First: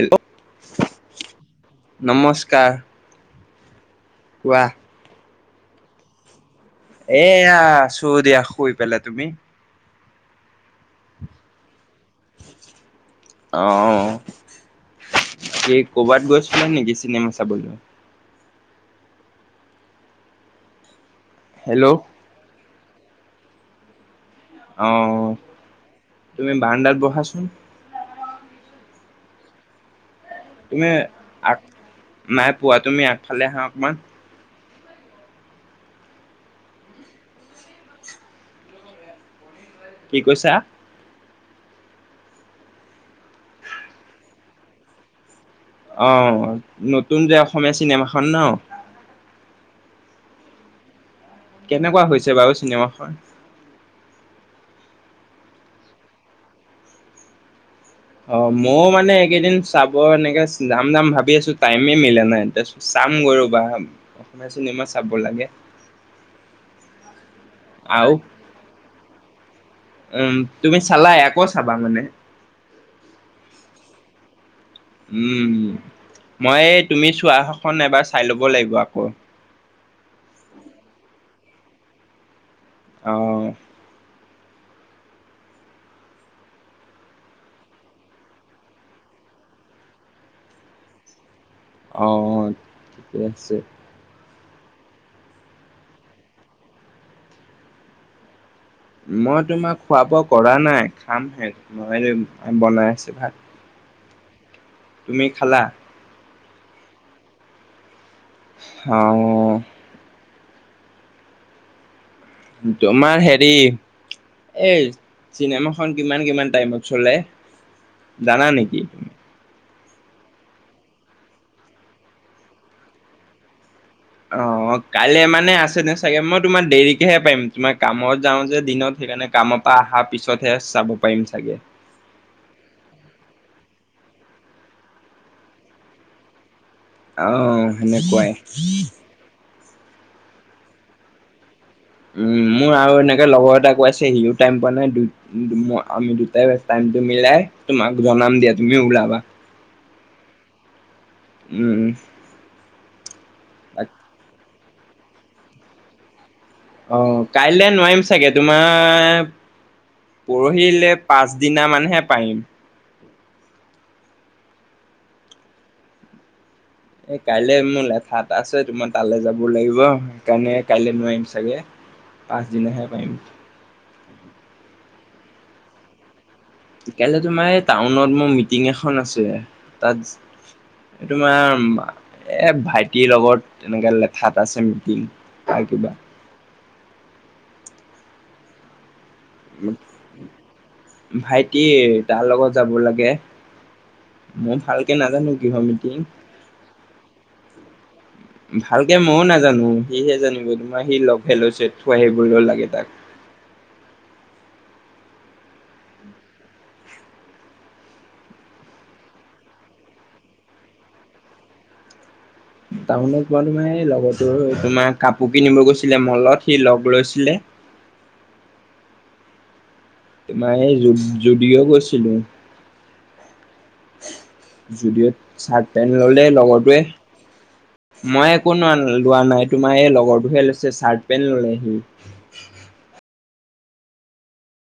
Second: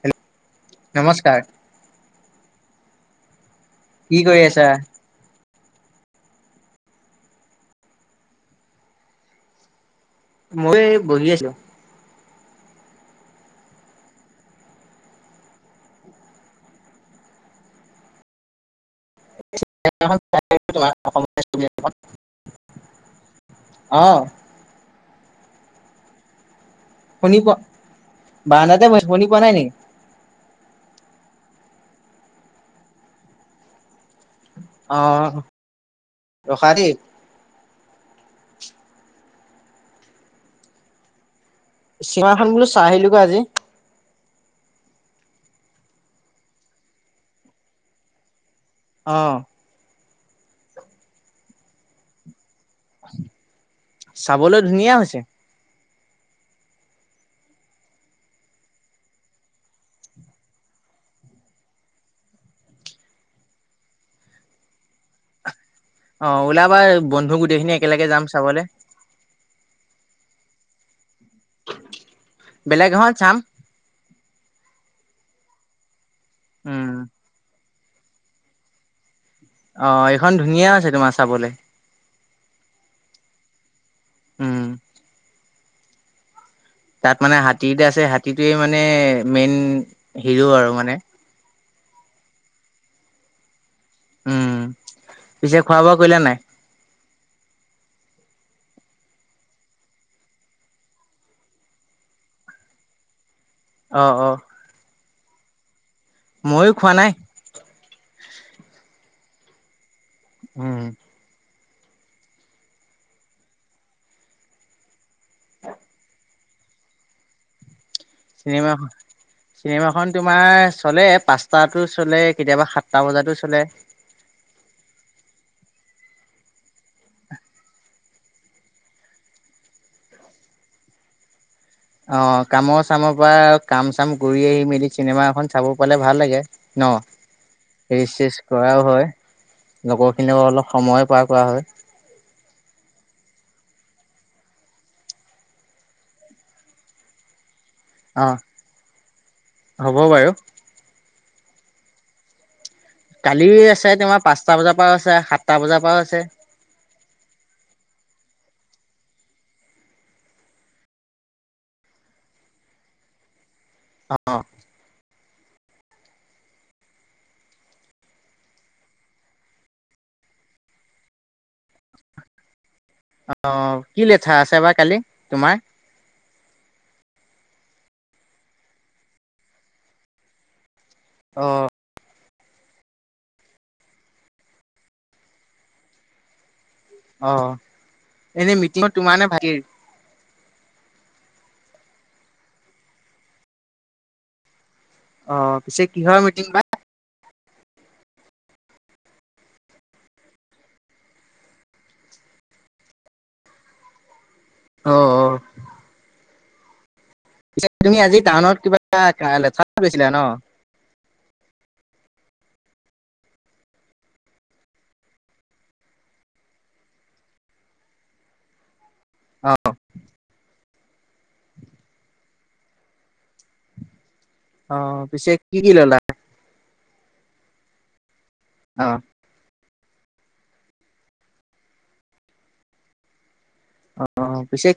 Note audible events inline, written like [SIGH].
Hello, নমস্কাৰ নমস্কাৰ। কি কৰি কোৱা আছা? এয়া আছো দিয়া শুই পেলাই। তুমি? মইও এই বহি আছো। অঁ। এই কৰ'বাত গৈছিলা নেকি চিনেমা চাবলৈ? হেল্ল' [UNINTELLIGIBLE] অঁ। অ, তুমি বাৰাণ্ডাত ব শুনি পোৱা, বাৰাণ্ডাতে বহিছোঁ, শুনি পোৱা নাই নেকি? তুমি আগ নাই পোৱা। তুমি আগফালে আহা অকনমান। অঁ, ৰখা দেই। কি কৈছা? চিনেমাখন বোলো চাই আহিলোগৈ আজি। অঁ নতুন যে অসমীয়া চিনেমা খন ন? অঁ। কেনেকুৱা হৈছে বাৰু চিনেমাখন? চাবলৈ ধুনীয়া হৈছে। অ মইও মানে এইকেইদিন চাব এনেকে যাম যাম ভাবি আছো টাইমে মিলা নাই তাৰপিছত চাম গৈ ৰবা অসমীয়া চিনেমা চাব লাগে। অঁ ওলাবা বন্ধু গোটেই খিনি একেলগে আৰু যাম চাবলে। উম, তুমি চালাই আকৌ চাবা মানে? বেলেগ এখন চাম উম মই উম। তুমি চোৱা খন এবাৰ চাই ল'ব লাগিব আকৌ। অঁ এইখন ধুনীয়া হৈছে তোমাৰ চাবলৈ। অঁ। উম। তাত মানে হাতী এটা আছে হাতীটোৱে মানে মেইন হিৰ' আৰু মানে। অঁ ঠিকে আছে। উম পিছে খোৱা বোৱা কৰিলা নে নাই? মই তোমাৰ খোৱা বোৱা কৰা নাই খামহে, বনাই আছে ভাত। অঁ অঁ। তুমি খালা? মইয়ো খোৱা নাই। হ উম। তোমাৰ হেৰি এই চিনেমা খন কিমান কিমান টাইমত চলে? জানা চিনেমা নেকি খ। চিনেমাখন তোমাৰ চলে পাঁচটাতো চলে কেতিয়াবা সাতটা বজাতো চলে। অ কাইলে মানে আছে ন চাগে মই তোমাৰ দেৰিকেহে পাৰিম তোমাৰ কামত যাওঁ যে দিনত সেইকাৰণে কামৰ এটা অহা পিছতহে চাব পাৰিম চাগে। অঁ, কামৰ চামৰ পৰা কাম চাম কৰি আহি মেলি চিনেমা এখন চাব পালে ভাল লাগে। ন অ ৰেচ সেনেকুৱাই চেচ কৰাও হয়। লগৰখিনিও অলপ সময় পাৰ কৰা হয়। উম মোৰ আৰু এনেকে লগৰ এটা কৈ আছে সিও টাইম পোৱা নাই দুই আমি দুটাই টাইমটো মিলাই তোমাক অ'। জনাম দিয়া তুমি ওলাবা। হ'ব বাৰু। উম উম। কালি আছে তাক- তোমাৰ পাঁচটা বজাৰ পৰাও আছে সাতটা বজাৰ পৰাও আছে। অঁ, কাইলে নোৱাৰিম চাগে তোমাৰ পৰহিলে পাছদিনা মানহে পাৰিম। অঁ। এ কাইলৈ মোৰ লেঠা এটা আছে তোমাৰ তালৈ যাব লাগিব সেইকাৰণে কাইলৈ নোৱাৰিম চাগে। পাঁচদিনাহে পাৰিম। অঁ, কি লেঠা আছে বা কালি তোমাৰ? কাইলে তোমাৰ এই টাউনত মোৰ মিটিং এখন আছে তাত। তোমাৰ অ' মা এ ভাইটিৰ লগত এনেকে লেঠা এটা আছে মিটিং তাৰ কিবা। অঁ, এনে মিটিংত তোমাৰ নে ভাইটিৰ? ভাইটি তাৰ লগত যাব লাগে। মই ভালকে নাজানো কিহ অ' পিছে মিটিং। [INAUDIBLE] ভালকে মইও নাজানো সিহে জানিব তোমাৰ সি লগহে লৈছে [UNINTELLIGIBLE] আহিবও লাগে তাক। অঁ, অ। পিচে তুমি আজি টাউনত কিবা লেঠাত গৈছিলা ন? টাউনত কোৱা তোমাৰ এই লগতো তোমাৰ কাপোৰ কিনিব গৈছিলে মলত সি লগ লৈছিলে। অঁ, তোমাৰ এই জু যুদিও গৈছিলো। অ পিছে যুদিওত কি কি চাৰ্ট, ললা পেন্ট ললে লগৰটোৱে। মই একো ন অ লোৱা নাই তোমাৰ এই লগৰটোহে লৈছে চাৰ্ট, পেণ্ট ল'লেহি। অঁ, অঁ পিছে